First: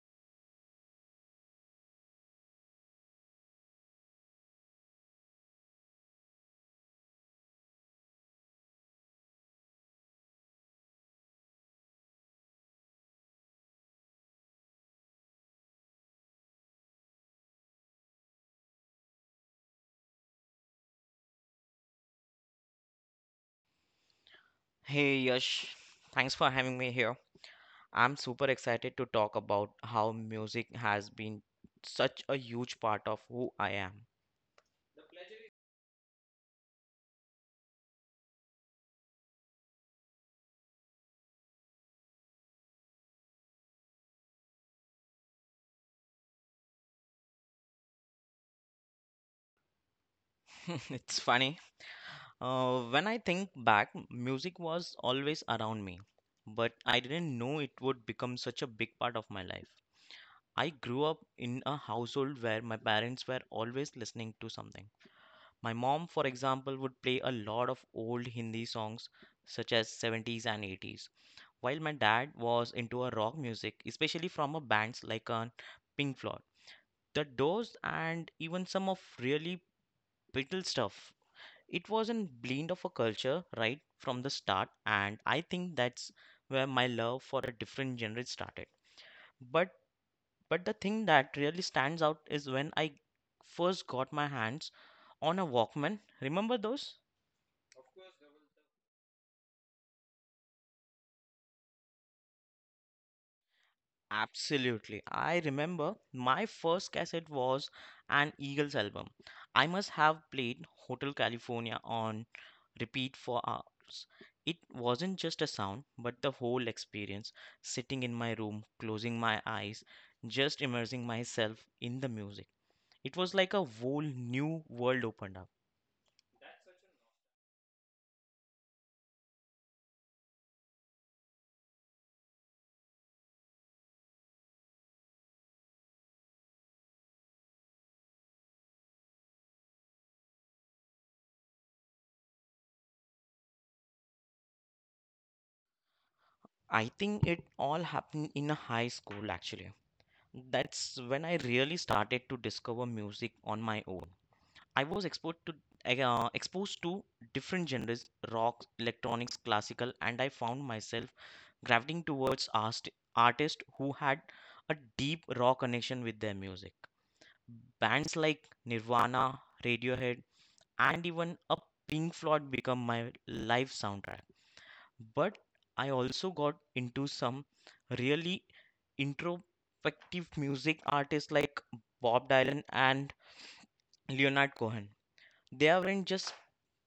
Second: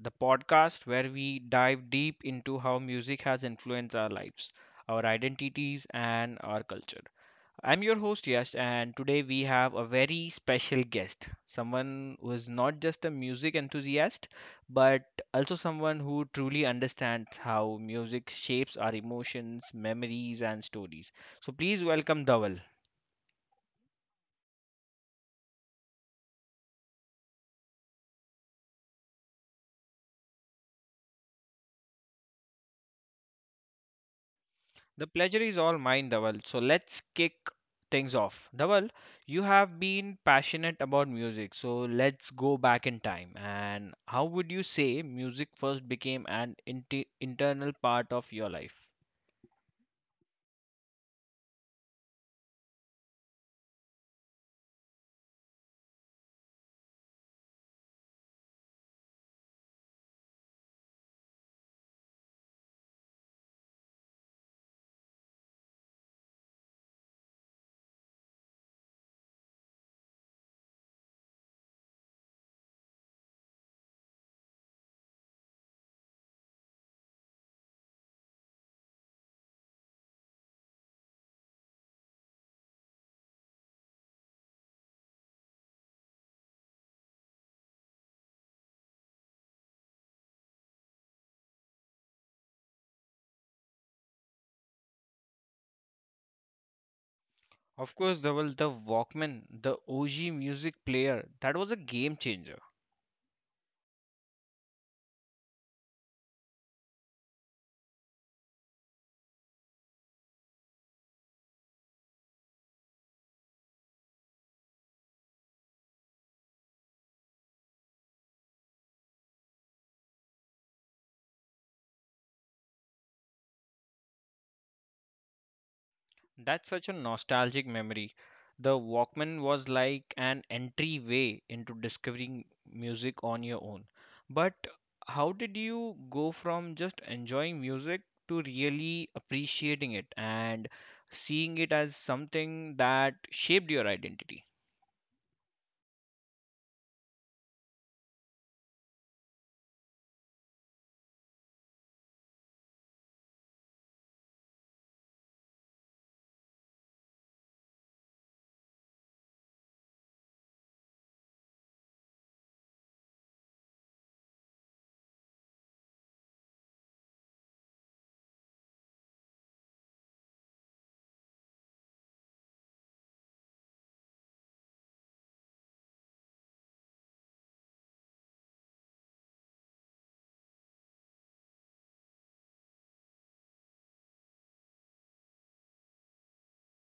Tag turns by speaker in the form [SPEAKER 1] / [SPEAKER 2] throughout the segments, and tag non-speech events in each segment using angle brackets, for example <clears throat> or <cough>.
[SPEAKER 1] the podcast where we dive deep into how music has influenced our lives, our identities, and our culture. I'm your host, Yash, and today we have a very special guest, someone who is not just a music enthusiast, but also someone who truly understands how music shapes our emotions, memories, and stories. So please welcome Dawal.
[SPEAKER 2] Hey Yash, thanks for having me here. I'm super excited to talk about how music has been such a huge part of who I am.
[SPEAKER 1] The pleasure is all mine, Dhaval. So let's kick things off. Dhaval, you have been passionate about music. So let's go back in time. And how would you say music first became an inti internal part of your life?
[SPEAKER 2] <laughs> It's funny. When I think back, music was always around me, but I didn't know it would become such a big part of my life. I grew up in a household where my parents were always listening to something. My mom, for example, would play a lot of old Hindi songs such as '70s and '80s. While my dad was into a rock music, especially from a bands like Pink Floyd, The Doors, and even some of really brittle stuff. It was a blend of a culture right from the start, and I think that's where my love for a different genre started. But but the thing that really stands out is when I first got my hands on a Walkman. Remember those?
[SPEAKER 1] Of course, Dhaval, the Walkman, the OG music player, that was a game changer.
[SPEAKER 2] Absolutely. I remember my first cassette was an Eagles album. I must have played Hotel California on repeat for hours. It wasn't just a sound, but the whole experience, sitting in my room, closing my eyes, just immersing myself in the music. It was like a whole new world opened up.
[SPEAKER 1] That's such a nostalgic memory. The Walkman was like an entryway into discovering music on your own. But how did you go from just enjoying music to really appreciating it and seeing it as something that shaped your identity?
[SPEAKER 2] I think it all happened in a high school actually. That's when I really started to discover music on my own. I was exposed to different genres, rock, electronics, classical, and I found myself gravitating towards artists who had a deep raw connection with their music. Bands like Nirvana, Radiohead, and even a Pink Floyd become my life soundtrack. But I also got into some really introspective music artists like Bob Dylan and Leonard Cohen. They weren't just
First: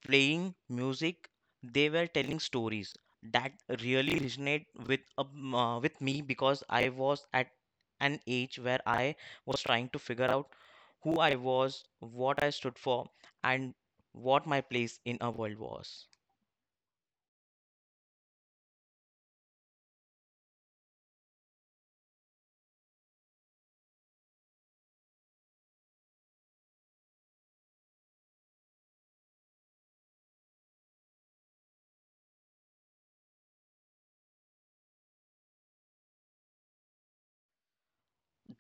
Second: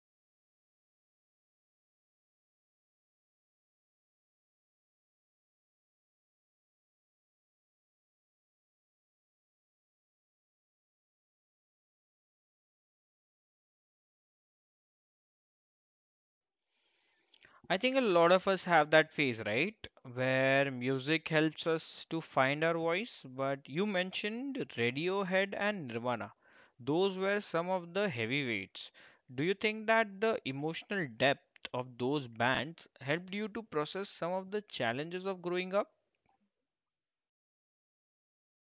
[SPEAKER 2] playing music, they were telling stories that really resonate with me because I was at an age where I was trying to figure out who I was, what I stood for, and what my place in a world was.
[SPEAKER 1] I think a lot of us have that phase, right? Where music helps us to find our voice. But you mentioned Radiohead and Nirvana. Those were some of the heavyweights. Do you think that the emotional depth of those bands helped you to process some of the challenges of growing up?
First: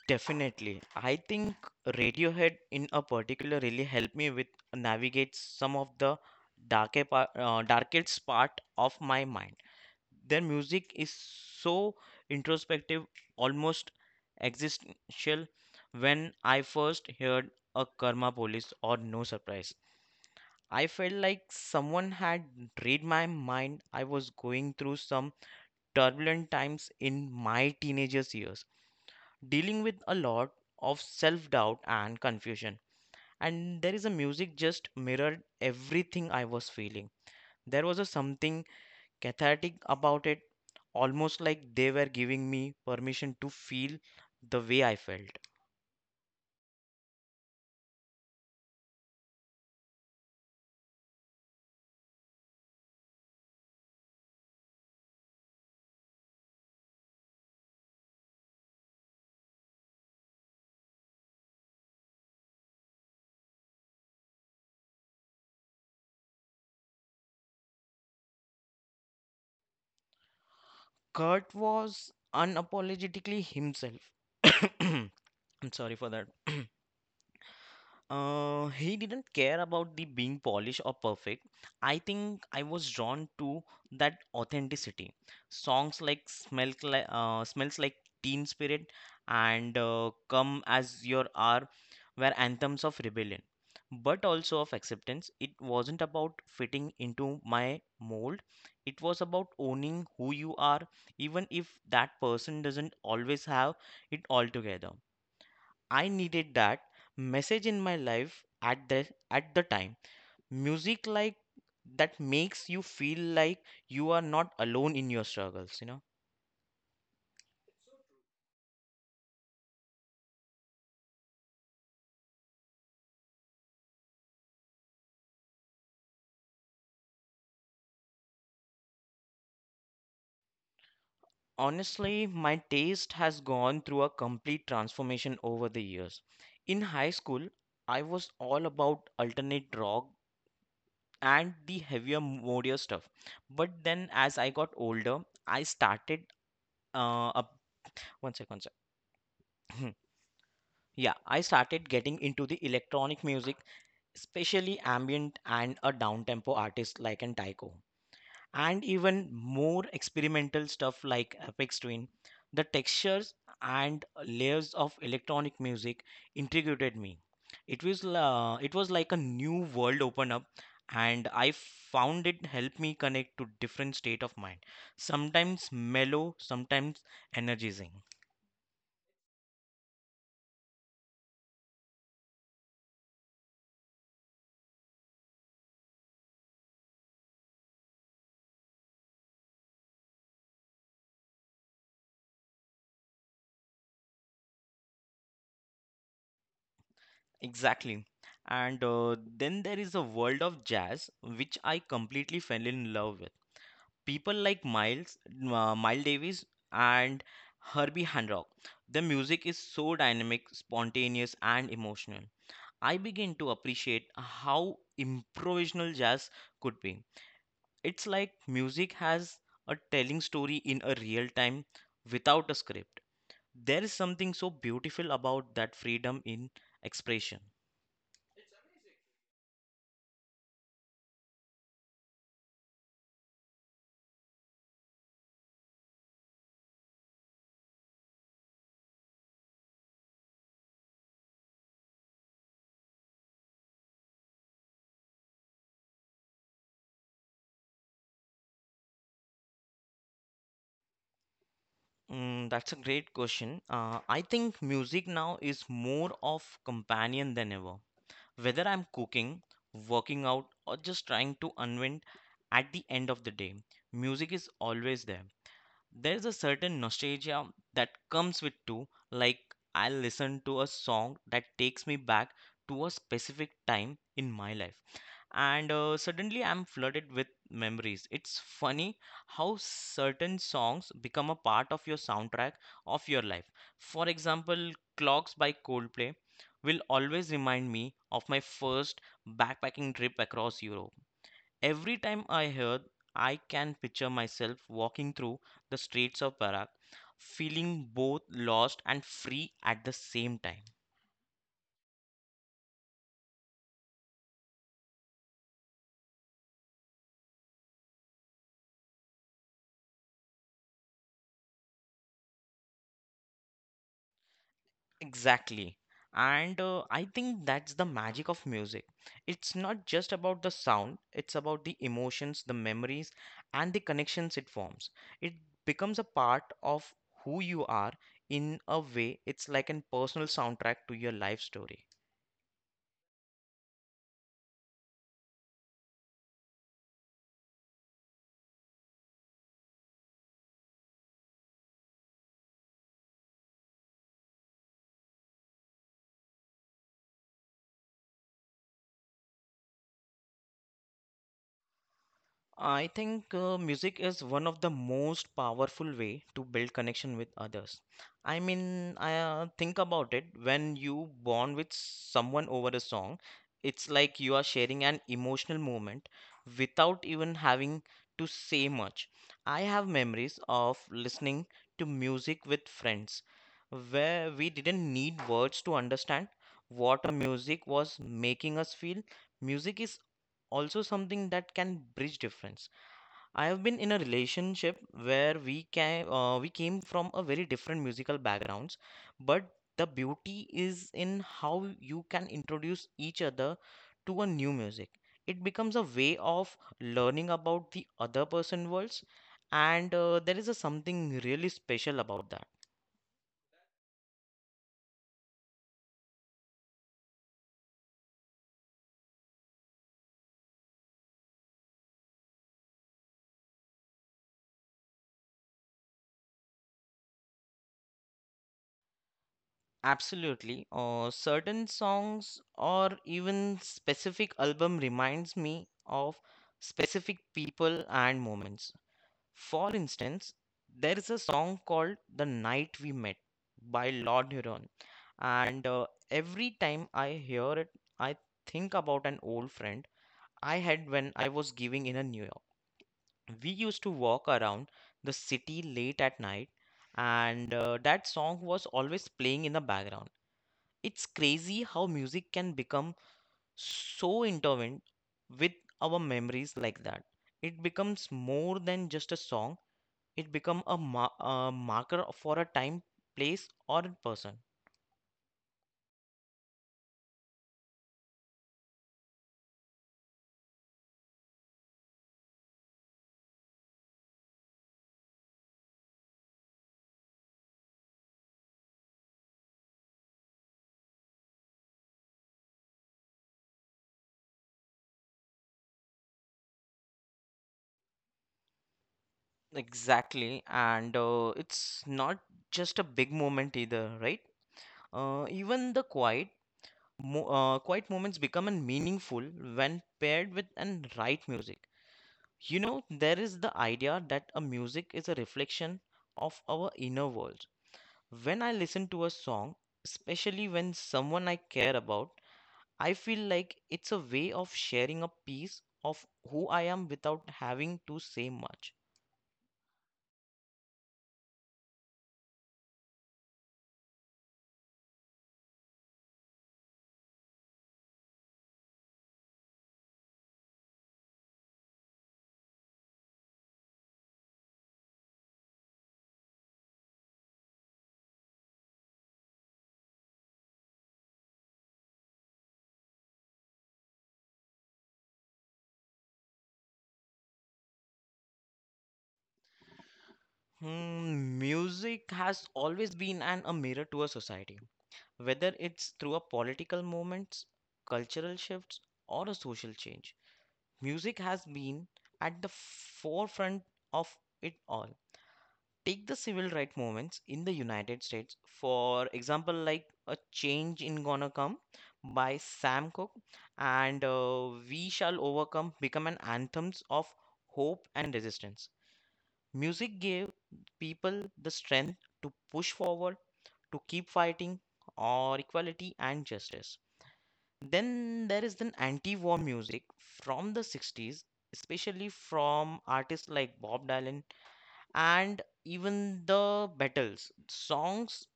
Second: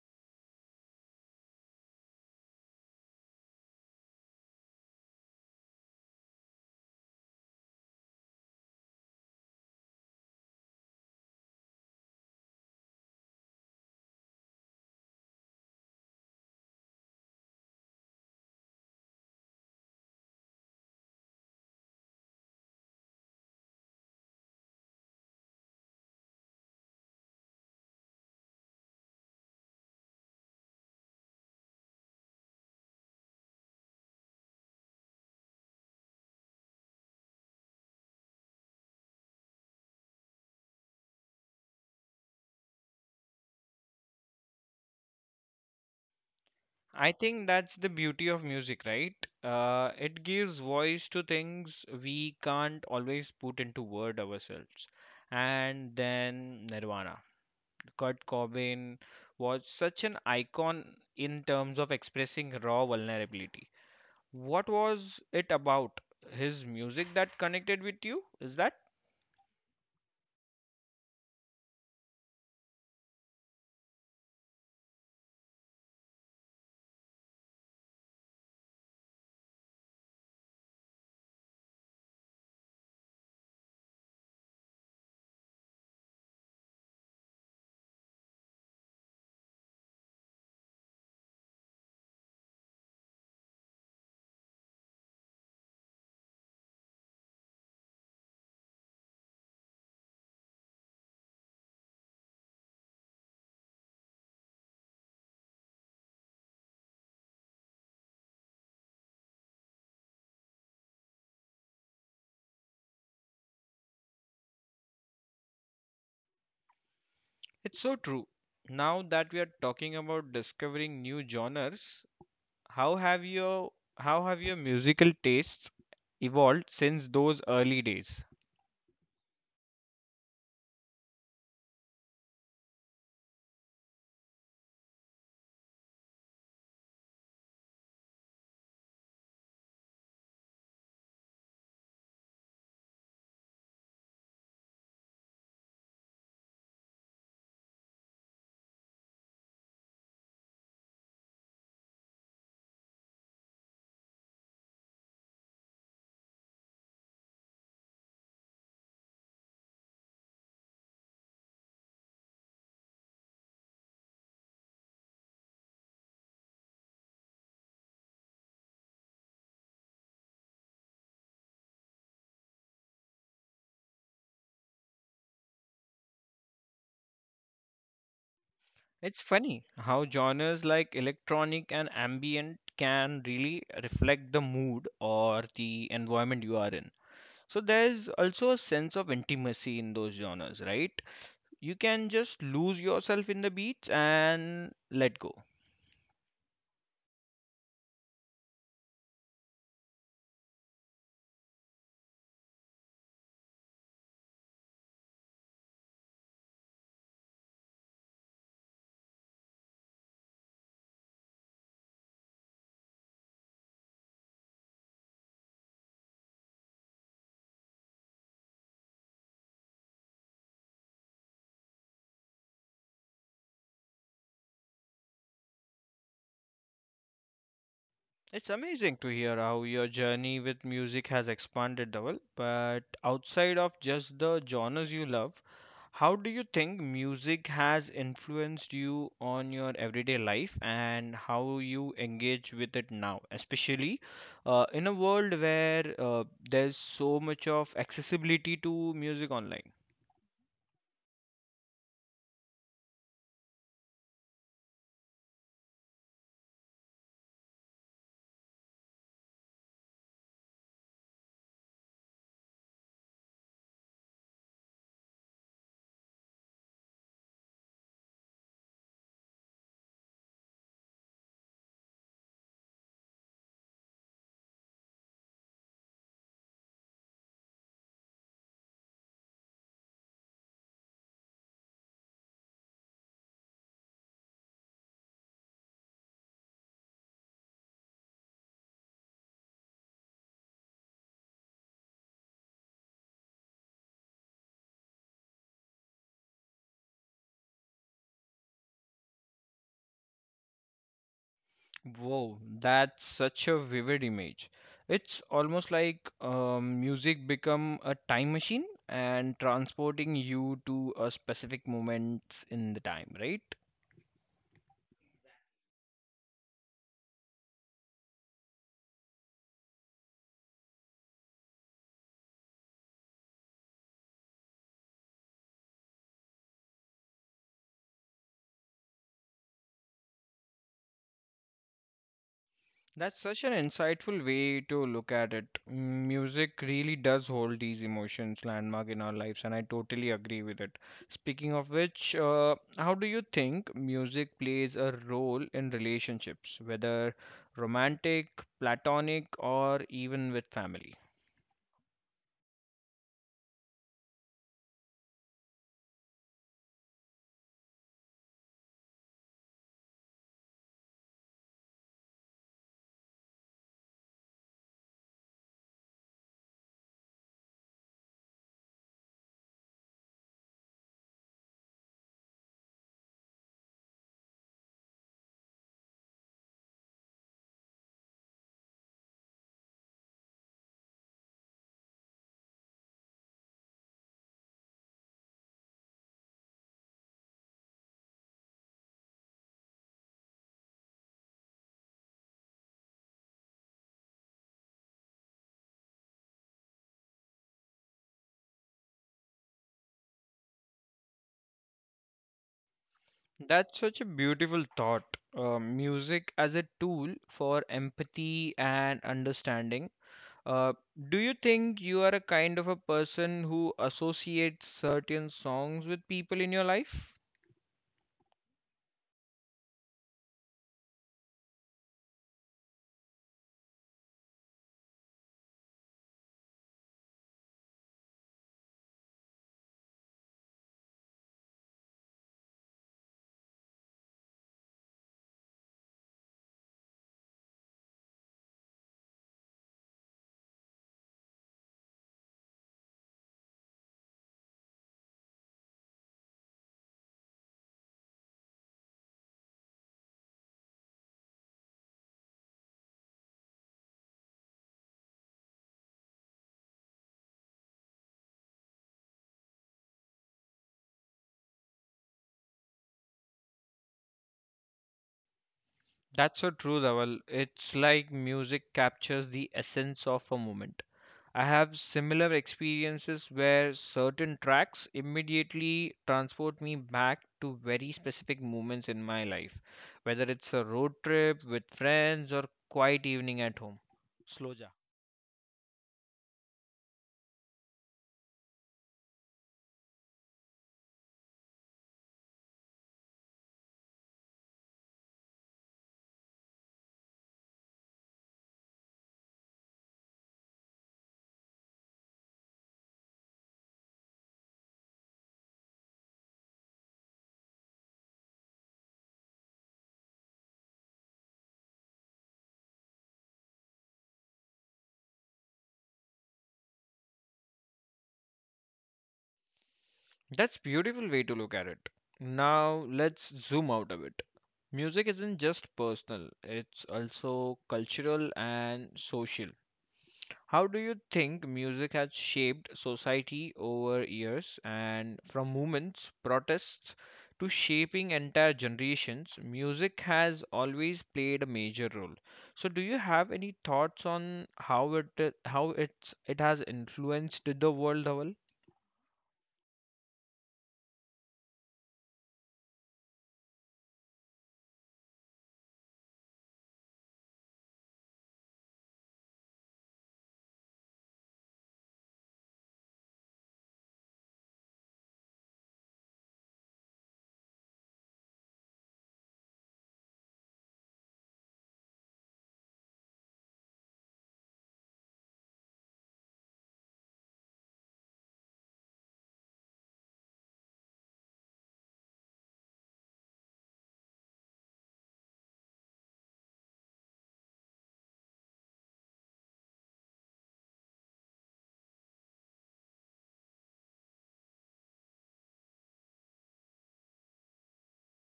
[SPEAKER 2] Definitely, I think Radiohead in a particular really helped me with navigate some of the darkest part of my mind. Their music is so introspective, almost existential. When I first heard a Karma Police or No Surprise, I felt like someone had read my mind. I was going through some turbulent times in my teenagers years, dealing with a lot of self-doubt and confusion. And there is a music just mirrored everything I was feeling. There was a something cathartic about it, almost like they were giving me permission to feel the way I felt.
[SPEAKER 1] I think that's the beauty of music, right? It gives voice to things we can't always put into word ourselves. And then Nirvana. Kurt Cobain was such an icon in terms of expressing raw vulnerability. What was it about his music that connected with you? Is that?
[SPEAKER 2] Kurt was unapologetically himself. <coughs> I'm sorry for that. <coughs> He didn't care about the being polished or perfect. I think I was drawn to that authenticity. Songs like " Smells Like Teen Spirit" and "Come As Your Are" were anthems of rebellion, but also of acceptance. It wasn't about fitting into my mold. It was about owning who you are, even if that person doesn't always have it all together. I needed that message in my life at the time. Music like that makes you feel like you are not alone in your struggles.
[SPEAKER 1] It's so true. Now that we are talking about discovering new genres, how have your how have your musical tastes evolved since those early days?
[SPEAKER 2] Honestly, my taste has gone through a complete transformation over the years. In high school, I was all about alternate rock and the heavier, moodier stuff. But then as I got older, I started up one second, sir. <clears throat> Yeah, I started getting into the electronic music, especially ambient and a down-tempo artist like an Tycho. And even more experimental stuff like Apex Twin. The textures and layers of electronic music intrigued me. It was like a new world open up and I found it helped me connect to different state of mind. Sometimes mellow, sometimes energizing.
[SPEAKER 1] It's funny how genres like electronic and ambient can really reflect the mood or the environment you are in. So there's also a sense of intimacy in those genres, right? You can just lose yourself in the beats and let go.
[SPEAKER 2] Exactly. And then there is a world of jazz which I completely fell in love with. People like Miles Davis, and Herbie Hancock. The music is so dynamic, spontaneous, and emotional. I begin to appreciate how improvisational jazz could be. It's like music has a telling story in a real time without a script. There is something so beautiful about that freedom in expression.
[SPEAKER 1] It's amazing to hear how your journey with music has expanded, Dhaval. But outside of just the genres you love, how do you think music has influenced you on your everyday life and how you engage with it now, especially in a world where there's so much of accessibility to music online?
[SPEAKER 2] That's a great question. I think music now is more of companion than ever. Whether I'm cooking, working out, or just trying to unwind at the end of the day, music is always there. There's a certain nostalgia that comes with too, like I will listen to a song that takes me back to a specific time in my life and suddenly I'm flooded with memories. It's funny how certain songs become a part of your soundtrack of your life. For example, Clocks by Coldplay will always remind me of my first backpacking trip across Europe. Every time I hear, I can picture myself walking through the streets of Prague, feeling both lost and free at the same time.
[SPEAKER 1] Wow, that's such a vivid image. It's almost like music become a time machine and transporting you to a specific moments in the time, right?
[SPEAKER 2] Exactly. And I think that's the magic of music. It's not just about the sound, it's about the emotions, the memories, and the connections it forms. It becomes a part of who you are. In a way, it's like a personal soundtrack to your life story.
[SPEAKER 1] That's such an insightful way to look at it. Mm, music really does hold these emotions landmark in our lives, and I totally agree with it. Speaking of which, how do you think music plays a role in relationships, whether romantic, platonic, or even with family?
[SPEAKER 2] I think music is one of the most powerful way to build connection with others. I mean, I think about it when you bond with someone over a song, it's like you are sharing an emotional moment without even having to say much. I have memories of listening to music with friends where we didn't need words to understand what a music was making us feel. Music is also something that can bridge difference. I have been in a relationship where we came from a very different musical backgrounds, but the beauty is in how you can introduce each other to a new music. It becomes a way of learning about the other person worlds, and there is a something really special about that.
[SPEAKER 1] That's such a beautiful thought. Music as a tool for empathy and understanding. Uh, do you think you are a kind of a person who associates certain songs with people in your life?
[SPEAKER 2] Absolutely. Certain songs or even specific album reminds me of specific people and moments. For instance, there is a song called The Night We Met by Lord Huron, and every time I hear it, I think about an old friend I had when I was giving in a New York. We used to walk around the city late at night, and that song was always playing in the background. It's crazy how music can become so intertwined with our memories like that. It becomes more than just a song. It become a marker for a time, place, or a person.
[SPEAKER 1] That's so true, Dhaval. It's like music captures the essence of a moment. I have similar experiences where certain tracks immediately transport me back to very specific moments in my life, whether it's a road trip with friends or quiet evening at home. Slow.
[SPEAKER 2] Exactly, and it's not just a big moment either, right? Even the quiet moments become an meaningful when paired with an right music. You know, there is the idea that a music is a reflection of our inner world. When I listen to a song, especially when someone I care about, I feel like it's a way of sharing a piece of who I am without having to say much.
[SPEAKER 1] That's beautiful way to look at it. Now let's zoom out a bit. Music isn't just personal, it's also cultural and social. How do you think music has shaped society over years and from movements, protests to shaping entire generations, music has always played a major role. So do you have any thoughts on how it has influenced the world, Dhawal?
[SPEAKER 2] Music has always been a mirror to a society, whether it's through a political movements, cultural shifts, or a social change. Music has been at the forefront of it all. Take the civil right movements in the United States, for example, like A Change in gonna Come by Sam Cooke, and We Shall Overcome become an anthems of hope and resistance. Music gave people the strength to push forward, to keep fighting or equality and justice. Then there is the anti-war music from the '60s, especially from artists like Bob Dylan and even the Battles songs.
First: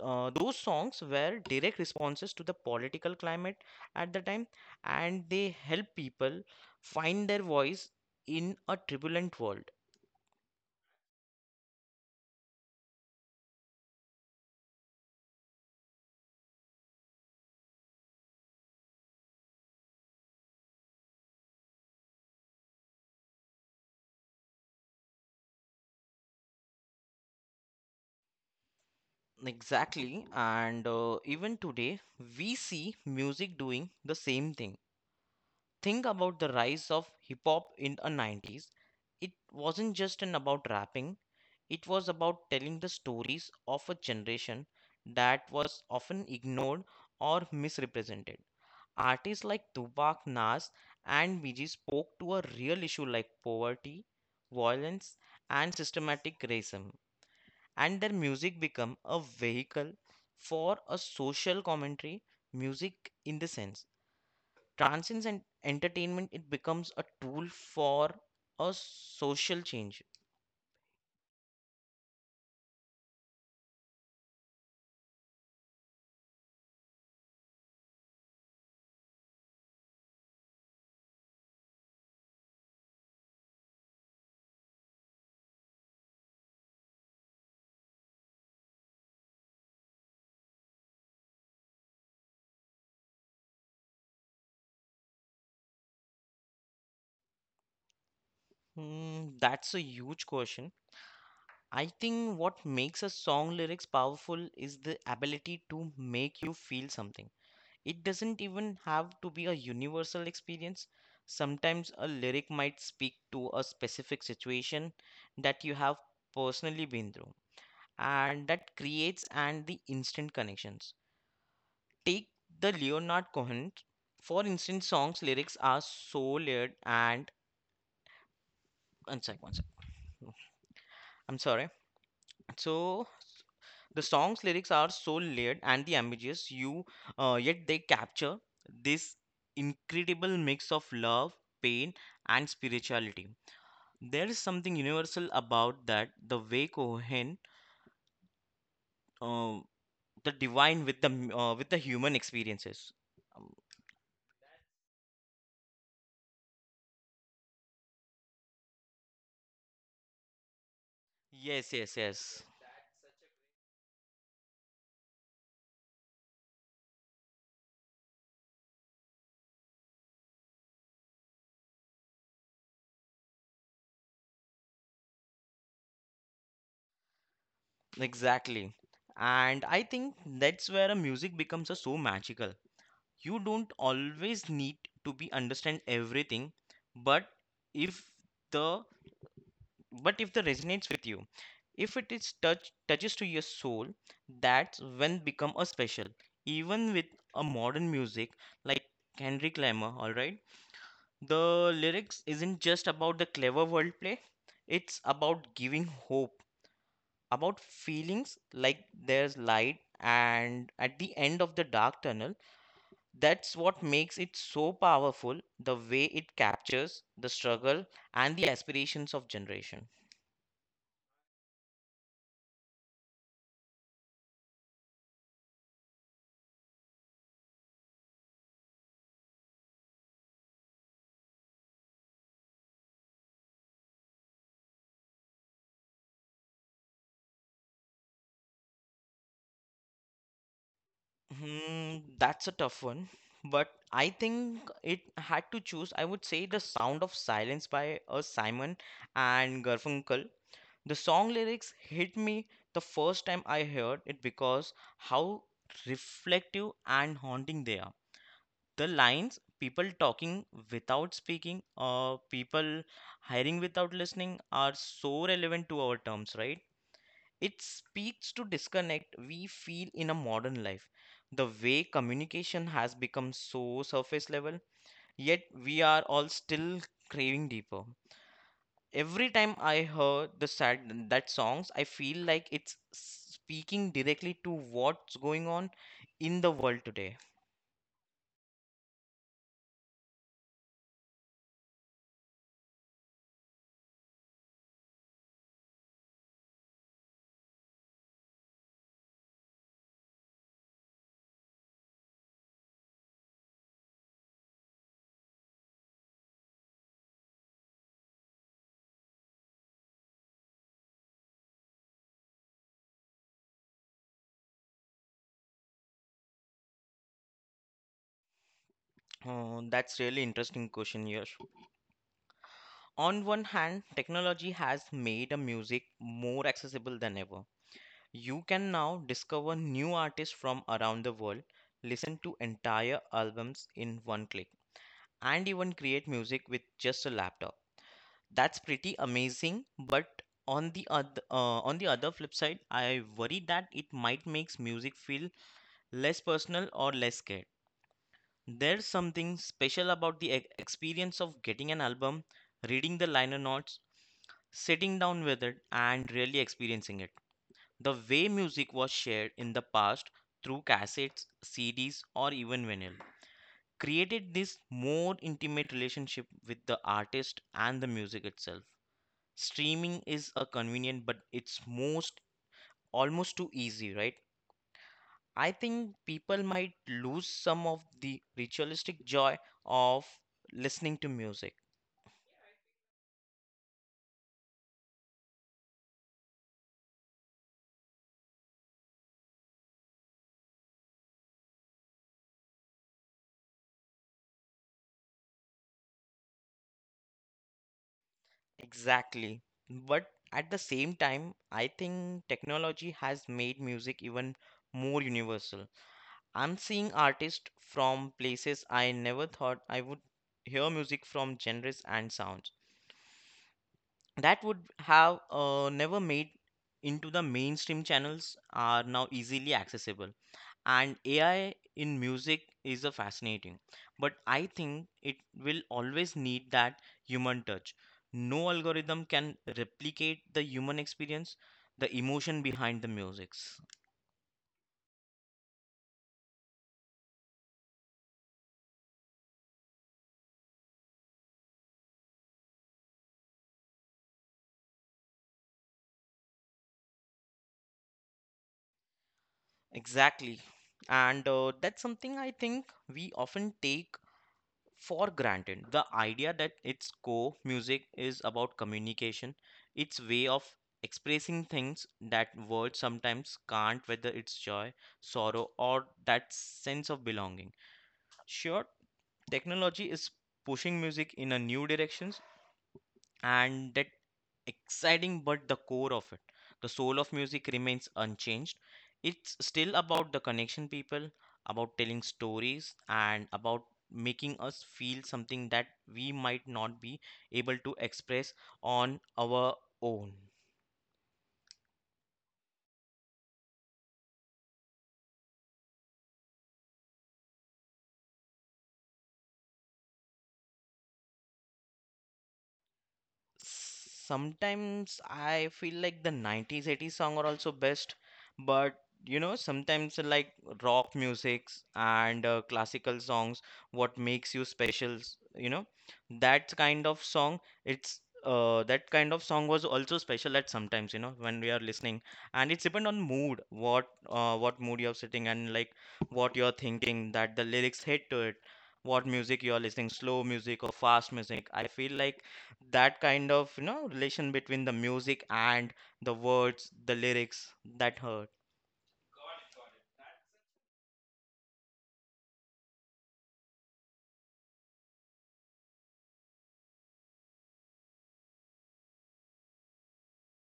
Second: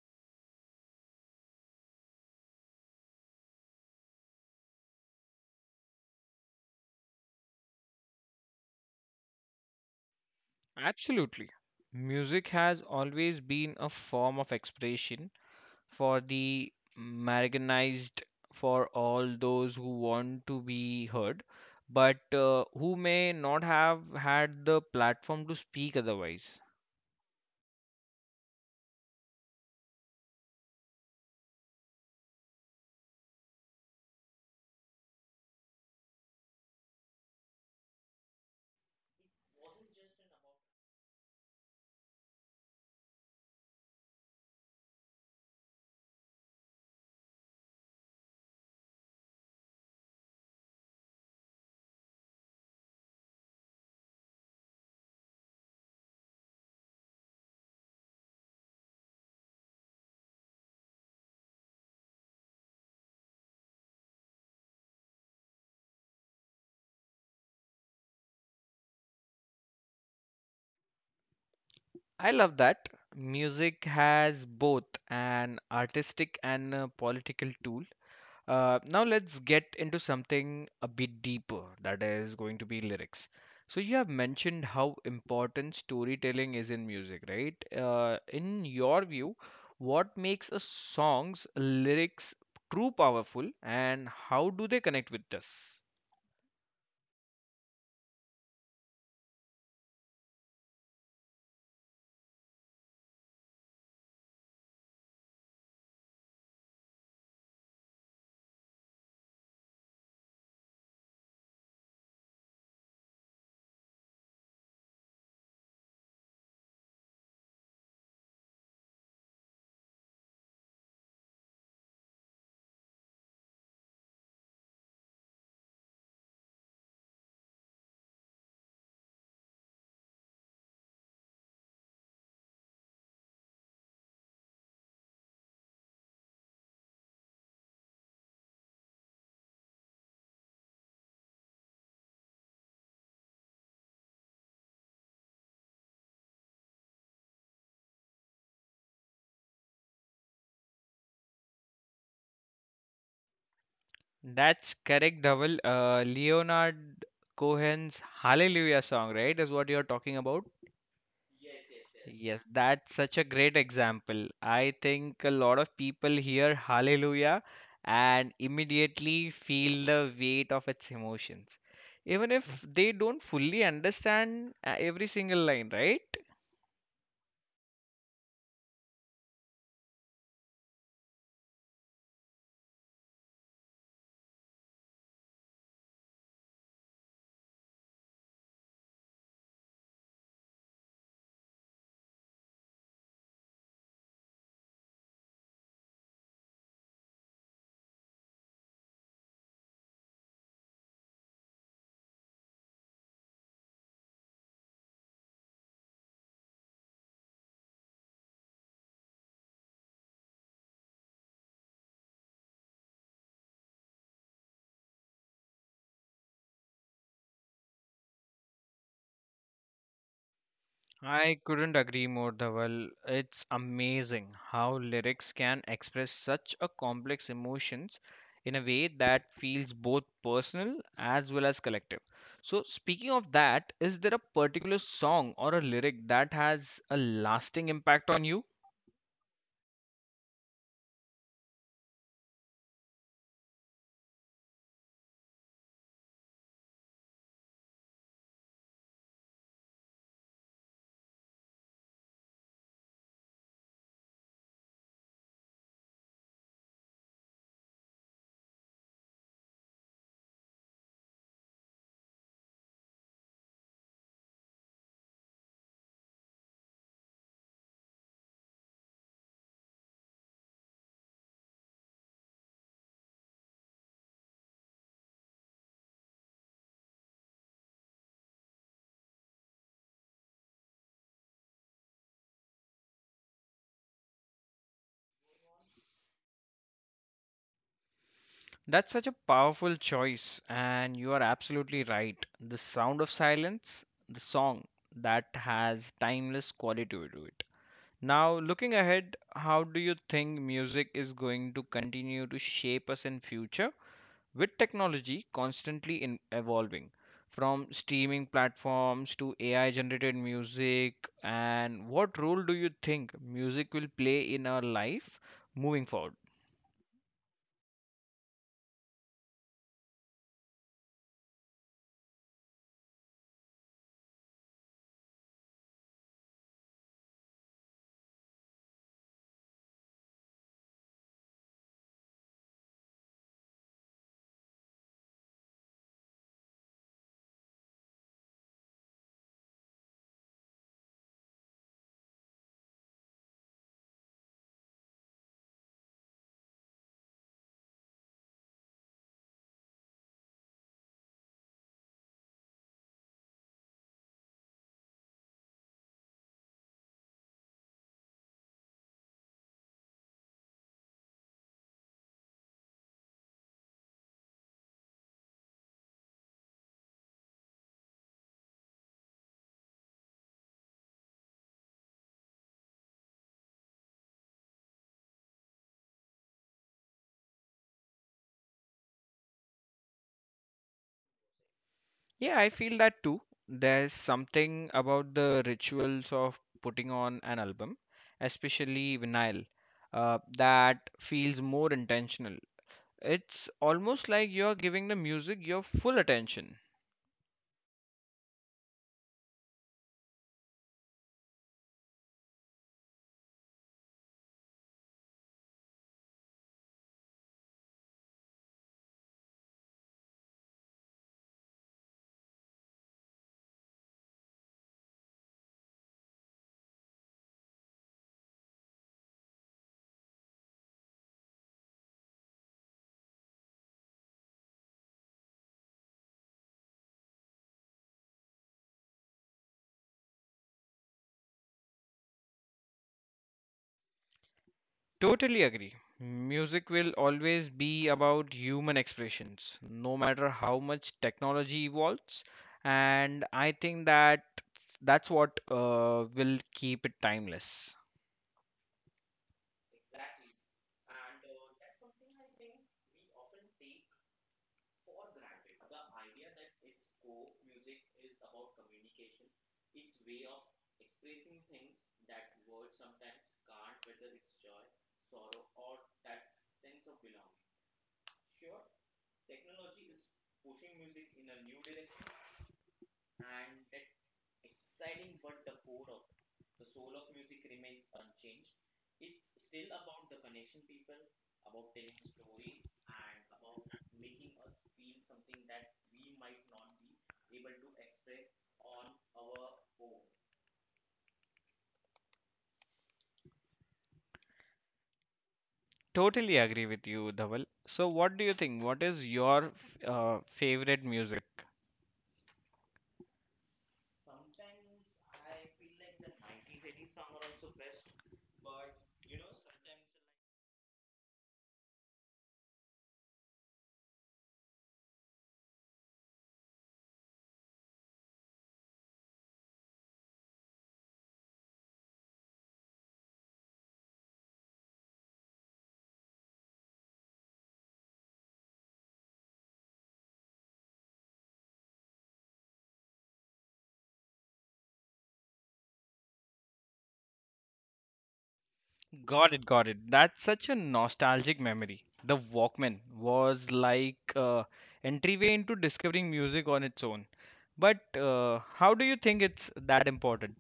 [SPEAKER 2] Those songs were direct responses to the political climate at the time, and they help people find their voice in a turbulent world.
[SPEAKER 1] Absolutely. Music has always been a form of expression for the marginalized, for all those who want to be heard, but who may not have had the platform to speak otherwise.
[SPEAKER 2] Exactly, and even today we see music doing the same thing. Think about the rise of hip hop in the '90s. It wasn't just an about rapping. It was about telling the stories of a generation that was often ignored or misrepresented. Artists like Tupac, Nas, and Biggie spoke to a real issue like poverty, violence, and systematic racism, and their music became a vehicle for a social commentary. Music, in the sense, transcends and entertainment. It becomes a tool for a social change.
[SPEAKER 1] I love that. Music has both an artistic and a political tool. Now let's get into something a bit deeper, that is going to be lyrics. So you have mentioned how important storytelling is in music, right? In your view, what makes a song's lyrics true powerful and how do they connect with us?
[SPEAKER 2] That's a huge question. I think what makes a song lyrics powerful is the ability to make you feel something. It doesn't even have to be a universal experience. Sometimes a lyric might speak to a specific situation that you have personally been through, and that creates and the instant connections. Take the Leonard Cohen, for instance, songs lyrics are so layered and one sec. <laughs> I'm sorry. So the song's lyrics are so layered and the ambiguous you yet they capture this incredible mix of love, pain, and spirituality. There is something universal about that, the way Cohen uh, the divine with the with the human experiences. Um,
[SPEAKER 1] That's correct, Dhaval. Leonard Cohen's Hallelujah song, right, is what you're talking about. Yes,
[SPEAKER 2] yes
[SPEAKER 1] yes,
[SPEAKER 2] yes
[SPEAKER 1] yes.
[SPEAKER 2] yes
[SPEAKER 1] Yes, that's such a great example. I think a lot of people hear hallelujah and immediately feel the weight of its emotions, even if they don't fully understand every single line, right?
[SPEAKER 2] Exactly. And I think that's where a music becomes a so magical. You don't always need to be understand everything, but if the but if the resonates with you, if it is touches to your soul, that's when become a special. Even with a modern music like Kendrick Lamar, all right, the lyrics isn't just about the clever wordplay, it's about giving hope, about feelings like there's light and at the end of the dark tunnel. That's what makes it so powerful, the way it captures the struggle and the aspirations of generation.
[SPEAKER 1] I couldn't agree more, Dhaval. It's amazing how lyrics can express such a complex emotions in a way that feels both personal as well as collective. So, speaking of that, is there a particular song or a lyric that has a lasting impact on you?
[SPEAKER 2] Hmm, that's a tough one. But I think it had to choose, I would say The Sound of Silence by Simon and Garfunkel. The song lyrics hit me the first time I heard it because how reflective and haunting they are. The lines people talking without speaking, people hiring without listening are so relevant to our terms, right? It speaks to disconnect we feel in a modern life, the way communication has become so surface level, yet we are all still craving deeper. Every time I hear the sad that songs, I feel like it's speaking directly to what's going on in the world today.
[SPEAKER 1] That's such a powerful choice, and you are absolutely right. The sound of silence, the song that has timeless quality to it. Now, looking ahead, how do you think music is going to continue to shape us in future with technology constantly in evolving from streaming platforms to AI generated music and what role do you think music will play in our life moving forward?
[SPEAKER 2] Oh, that's really interesting question, Yash. On one hand, technology has made a music more accessible than ever. You can now discover new artists from around the world, listen to entire albums in one click, and even create music with just a laptop. That's pretty amazing, but on the other flip side, I worry that it might makes music feel less personal or less scared. There's something special about the experience of getting an album, reading the liner notes, sitting down with it, and really experiencing it. The way music was shared in the past through cassettes, CDs, or even vinyl created this more intimate relationship with the artist and the music itself. Streaming is a convenient, but it's most almost too easy, right? I think people might lose some of the ritualistic joy of listening to music.
[SPEAKER 1] Yeah, I feel that too. There's something about the rituals of putting on an album, especially vinyl, that feels more intentional. It's almost like you're giving the music your full attention.
[SPEAKER 2] Exactly. But at the same time, I think technology has made music even more universal. I'm seeing artists from places I never thought I would hear music from. Genres and sounds that would have never made into the mainstream channels are now easily accessible. And AI in music is a fascinating, but I think it will always need that human touch. No algorithm can replicate the human experience, the emotion behind the musics.
[SPEAKER 1] Totally agree. Music will always be about human expressions, no matter how much technology evolves. And I think that's what will keep it timeless.
[SPEAKER 2] Exactly. And that's something I think we often take for granted, the idea that its core music is about communication, its way of expressing things that words sometimes can't, whether it's joy, sorrow, or that sense of belonging. Sure, technology is pushing music in a new directions, and that exciting, but the core of it, the soul of music remains unchanged. It's still about the connection people, about telling stories, and about making us feel something that we might not be able to express on our own.
[SPEAKER 1] Totally agree with you, Dhaval. So, what do you think? What is your favorite music?
[SPEAKER 2] Sometimes I feel like the 90s, 80s song are also best, but you know, sometimes like rock musics and classical songs, what makes you special, you know, that kind of song. It's that kind of song was also special at sometimes, you know, when we are listening, and it's depend on mood. What what mood you're sitting and like what you're thinking, that the lyrics hit to it, what music you're listening, slow music or fast music. I feel like that kind of, you know, relation between the music and the words, the lyrics, that hurt.
[SPEAKER 1] Got it, got it. That's such a nostalgic memory. The Walkman was like entryway into discovering music on its own. But how do you think it's that important?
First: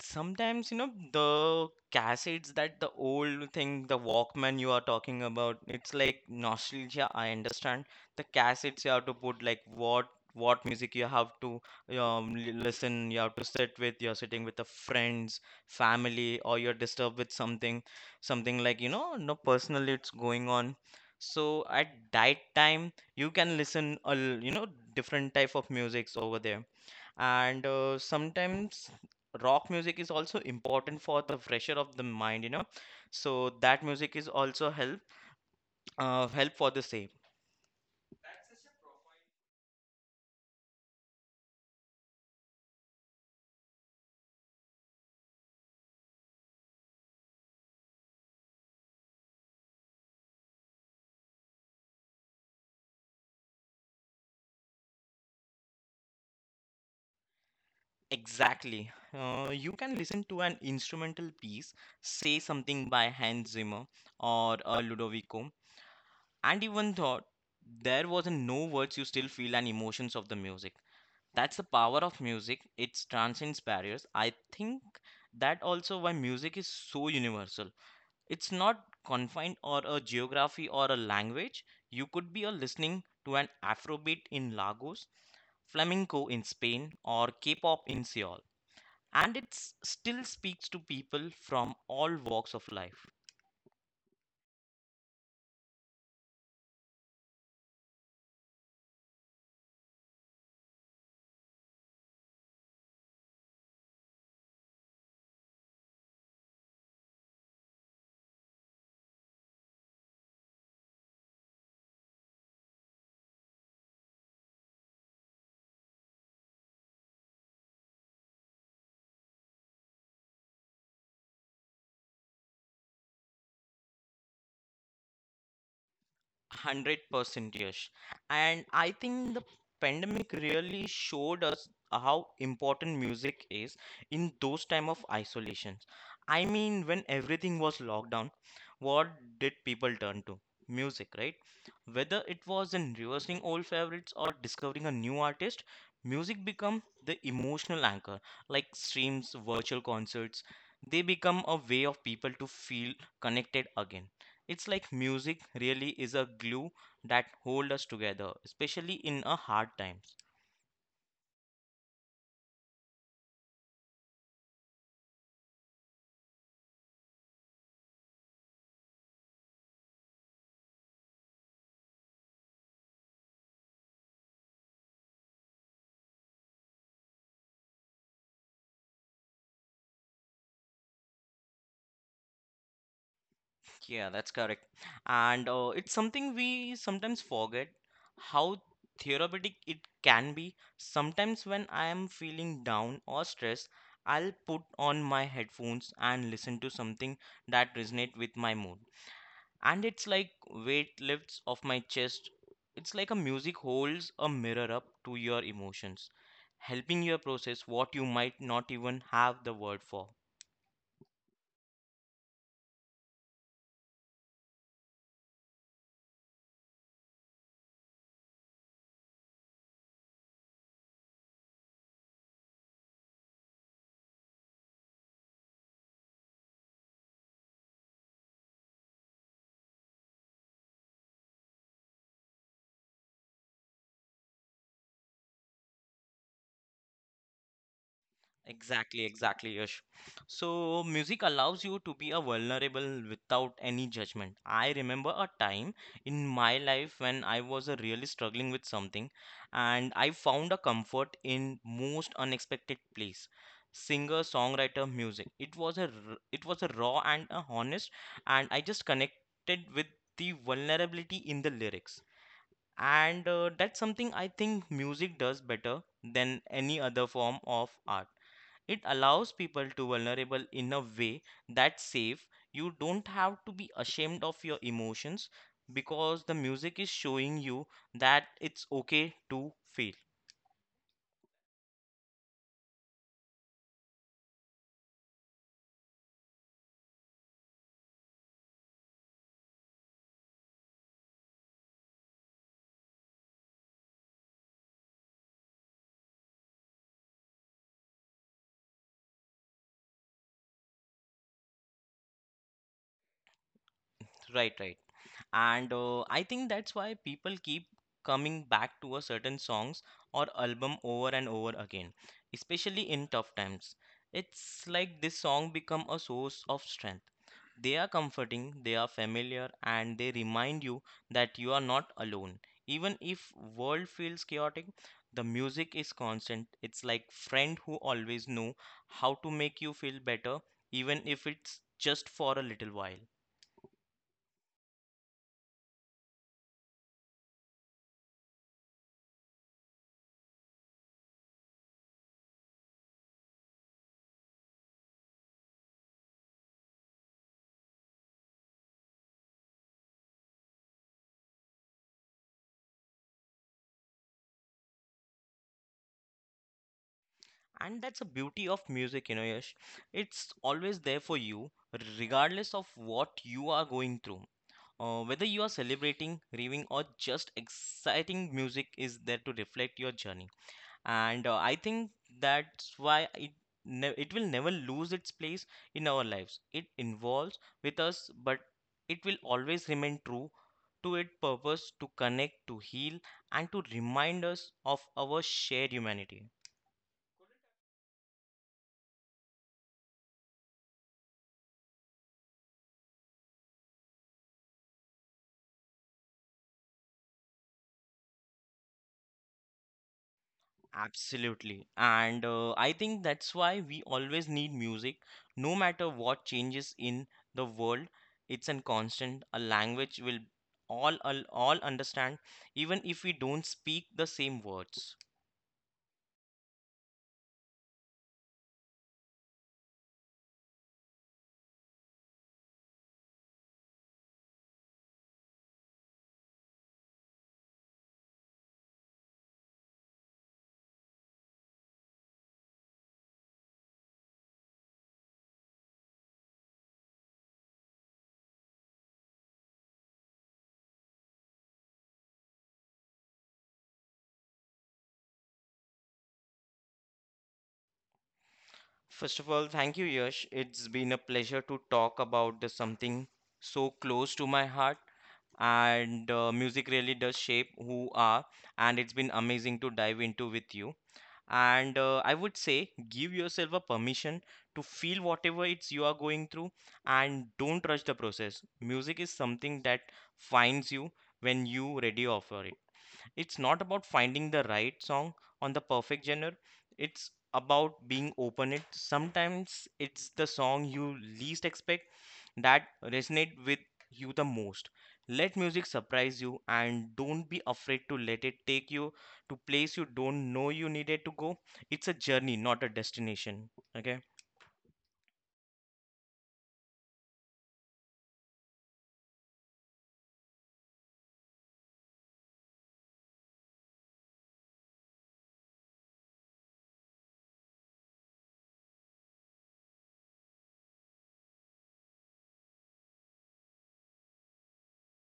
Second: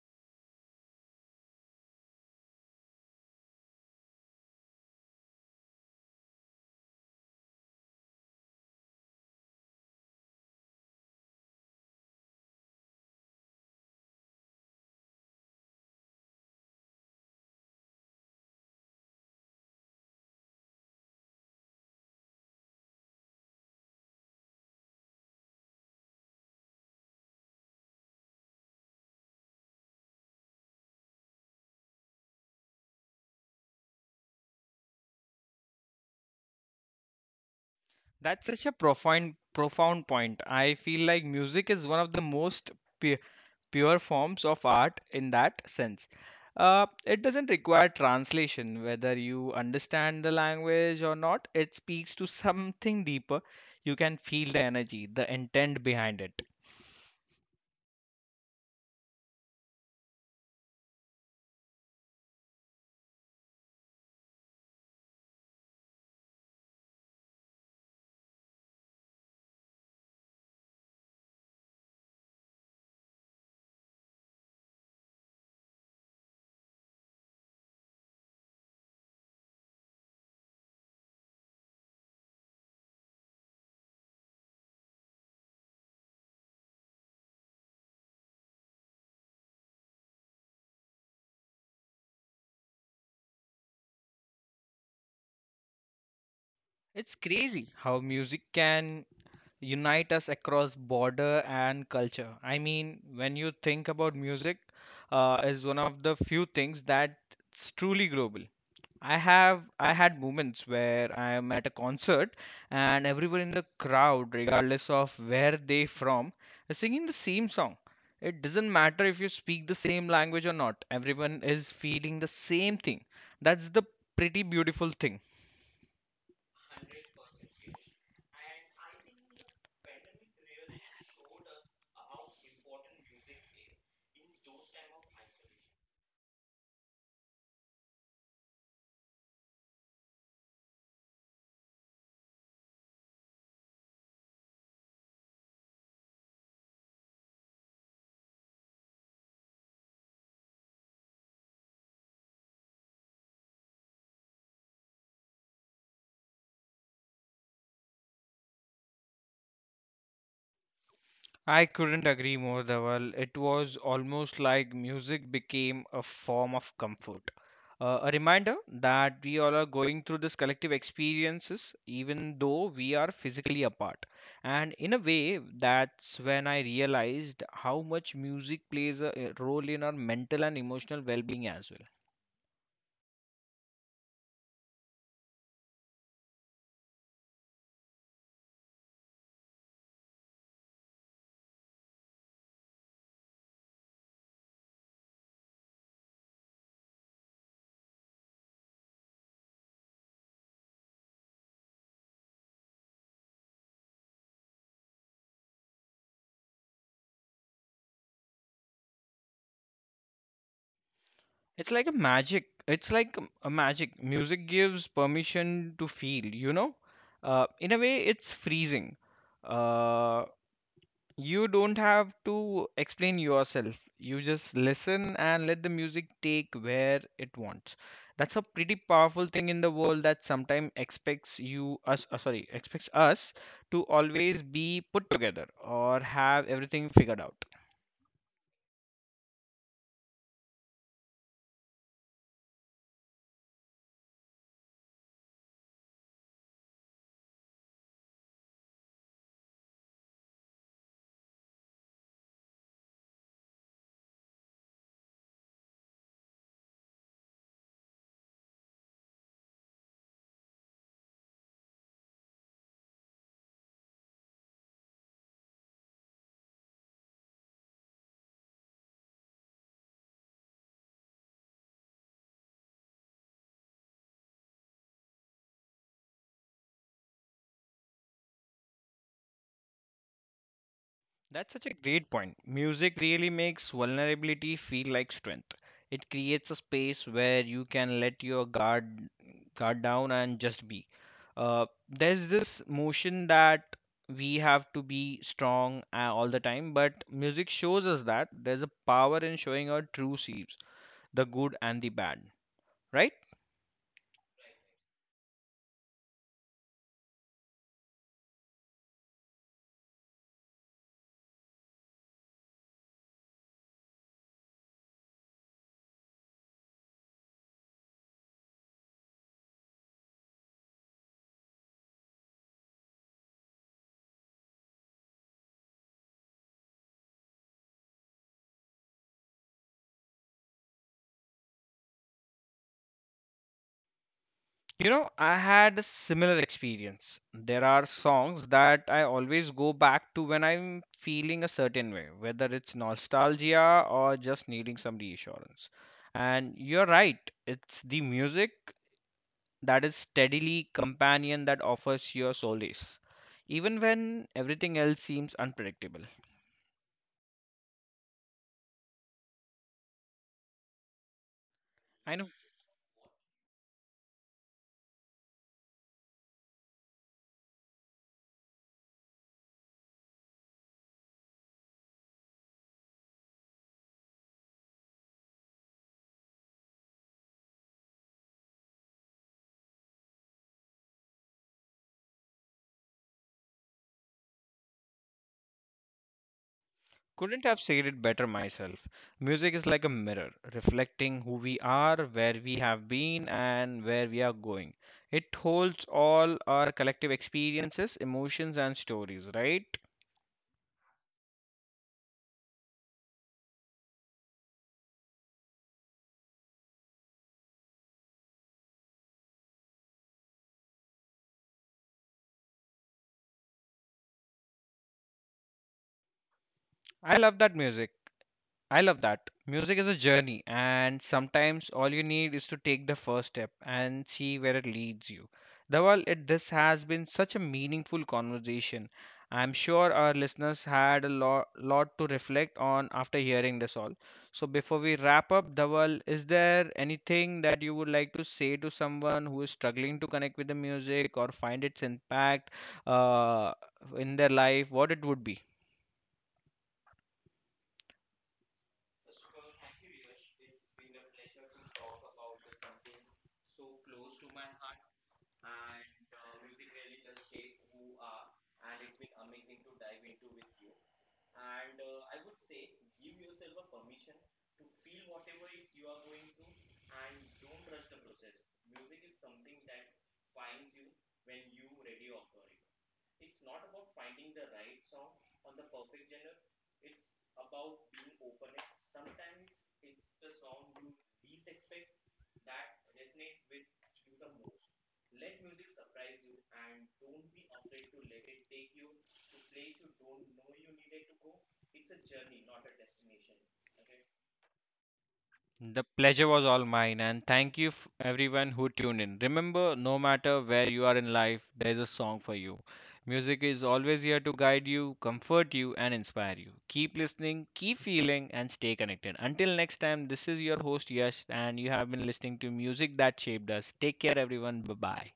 [SPEAKER 2] Sometimes, you know, the cassettes, that the old thing, the Walkman you are talking about, it's like nostalgia, I understand. The cassettes you have to put, like, what music you have to listen, you have to sit with, you're sitting with the friends, family, or you're disturbed with something, something like, you know, no personally it's going on. So at that time, you can listen you know, different type of musics over there. And sometimes rock music is also important for the fresher of the mind, you know, so that music is also help, help for the same.
[SPEAKER 1] That's such a profound point. I feel like music is one of the most pu- pure forms of art in that sense. It doesn't require translation, whether you understand the language or not. It speaks to something deeper. You can feel the energy, the intent behind it.
[SPEAKER 2] Exactly. You can listen to an instrumental piece, say something by Hans Zimmer or Ludovico, and even thought there was in no words, you still feel an emotions of the music. That's the power of music, it transcends barriers. I think that also why music is so universal. It's not confined or a geography or a language. You could be a listening to an Afrobeat in Lagos, flamenco in Spain, or K-pop in Seoul, and it still speaks to people from all walks of life.
[SPEAKER 1] It's crazy how music can unite us across border and culture. I mean, when you think about music, is one of the few things that's truly global. I had moments where I am at a concert and everyone in the crowd, regardless of where they from, is singing the same song. It doesn't matter if you speak the same language or not. Everyone is feeling the same thing. That's the pretty beautiful thing.
[SPEAKER 2] 100% Yash. And I think the pandemic really showed us how important music is in those time of isolations. I mean, when everything was locked down, what did people turn to? Music, right? Whether it was in reversing old favorites or discovering a new artist, music become the emotional anchor, like streams, virtual concerts. They become a way of people to feel connected again. It's like music really is a glue that hold us together, especially in a hard times.
[SPEAKER 1] I couldn't agree more, Dhaval. It was almost like music became a form of comfort. A reminder that we all are going through this collective experiences, even though we are physically apart. And in a way, that's when I realized how much music plays a role in our mental and emotional well being as well.
[SPEAKER 2] Yeah, that's correct. And it's something we sometimes forget how therapeutic it can be. Sometimes when I am feeling down or stressed, I'll put on my headphones and listen to something that resonate with my mood. And it's like weight lifts off my chest. It's like a music holds a mirror up to your emotions, helping you process what you might not even have the word for.
[SPEAKER 1] It's like a magic. It's like a magic. Music gives permission to feel, you know? In a way, it's freezing. Uh, you don't have to explain yourself, you just listen and let the music take where it wants. That's a pretty powerful thing in the world that sometimes expects us to always be put together or have everything figured out.
[SPEAKER 2] Exactly, exactly, Yash. So, music allows you to be a vulnerable without any judgment. I remember a time in my life when I was really struggling with something, and I found a comfort in most unexpected place. Singer, songwriter, music. It was it was a raw and a honest, and I just connected with the vulnerability in the lyrics. And that's something I think music does better than any other form of art. It allows people to vulnerable in a way that's safe. You don't have to be ashamed of your emotions because the music is showing you that it's okay to fail.
[SPEAKER 1] That's such a great point. Music really makes vulnerability feel like strength. It creates a space where you can let your guard down and just be. There's this motion that we have to be strong all the time, but music shows us that there's a power in showing our true selves, the good and the bad, right?
[SPEAKER 2] Right, right. And I think that's why people keep coming back to a certain songs or album over and over again, especially in tough times. It's like this song become a source of strength. They are comforting, they are familiar, and they remind you that you are not alone. Even if world feels chaotic, the music is constant. It's like friend who always know how to make you feel better, even if it's just for a little while.
[SPEAKER 1] You know, I had a similar experience. There are songs that I always go back to when I'm feeling a certain way, whether it's nostalgia or just needing some reassurance. And you're right, it's the music that is steadily companion that offers your solace, even when everything else seems unpredictable.
[SPEAKER 2] And that's the beauty of music, you know, Yash, it's always there for you
[SPEAKER 1] I know.
[SPEAKER 2] regardless of what you are going through. Whether you are celebrating, grieving, or just exciting, music is there to reflect your journey. And I think that's why it it will never lose its place in our lives. It involves with us, but it will always remain true to its purpose, to connect, to heal, and to remind us of our shared humanity.
[SPEAKER 1] Couldn't have said it better myself. Music is like a mirror, reflecting who we are, where we have been, and where we are going. It holds all our collective experiences, emotions, and stories, right?
[SPEAKER 2] Absolutely. And I think that's why we always need music. No matter what changes in the world, it's a constant, a language will all understand, even if we don't speak the same words.
[SPEAKER 1] I love that music. I love that. Music is a journey, and sometimes all you need is to take the first step and see where it leads you. Dawal, this has been such a meaningful conversation. I'm sure our listeners had lot to reflect on after hearing this all. So, before we wrap up, Dawal, is there anything that you would like to say to someone who is struggling to connect with the music or find its impact uh, in their life? What it would be?
[SPEAKER 2] First of all, thank you, Yash. It's been a pleasure to talk about the something so close to my heart, and music really does shape who are, and it's been amazing to dive into with you. And I would say, give yourself a permission to feel whatever it's you are going through, and don't rush the process. Music is something that finds you when you ready for it. It's not about finding the right song on the perfect genre. It's about being open it. Sometimes it's the song you least expect that resonate with you the most. Let music surprise you and don't be afraid to let it take you to place you don't know you needed to go. It's a journey, not a destination. Okay?
[SPEAKER 1] The pleasure was all mine, and thank you everyone who tuned in. Remember, no matter where you are in life, there is a song for you. Music is always here to guide you, comfort you, and inspire you. Keep listening, keep feeling, and stay connected. Until next time, this is your host Yash, and you have been listening to music that shaped us. Take care, everyone. Bye bye.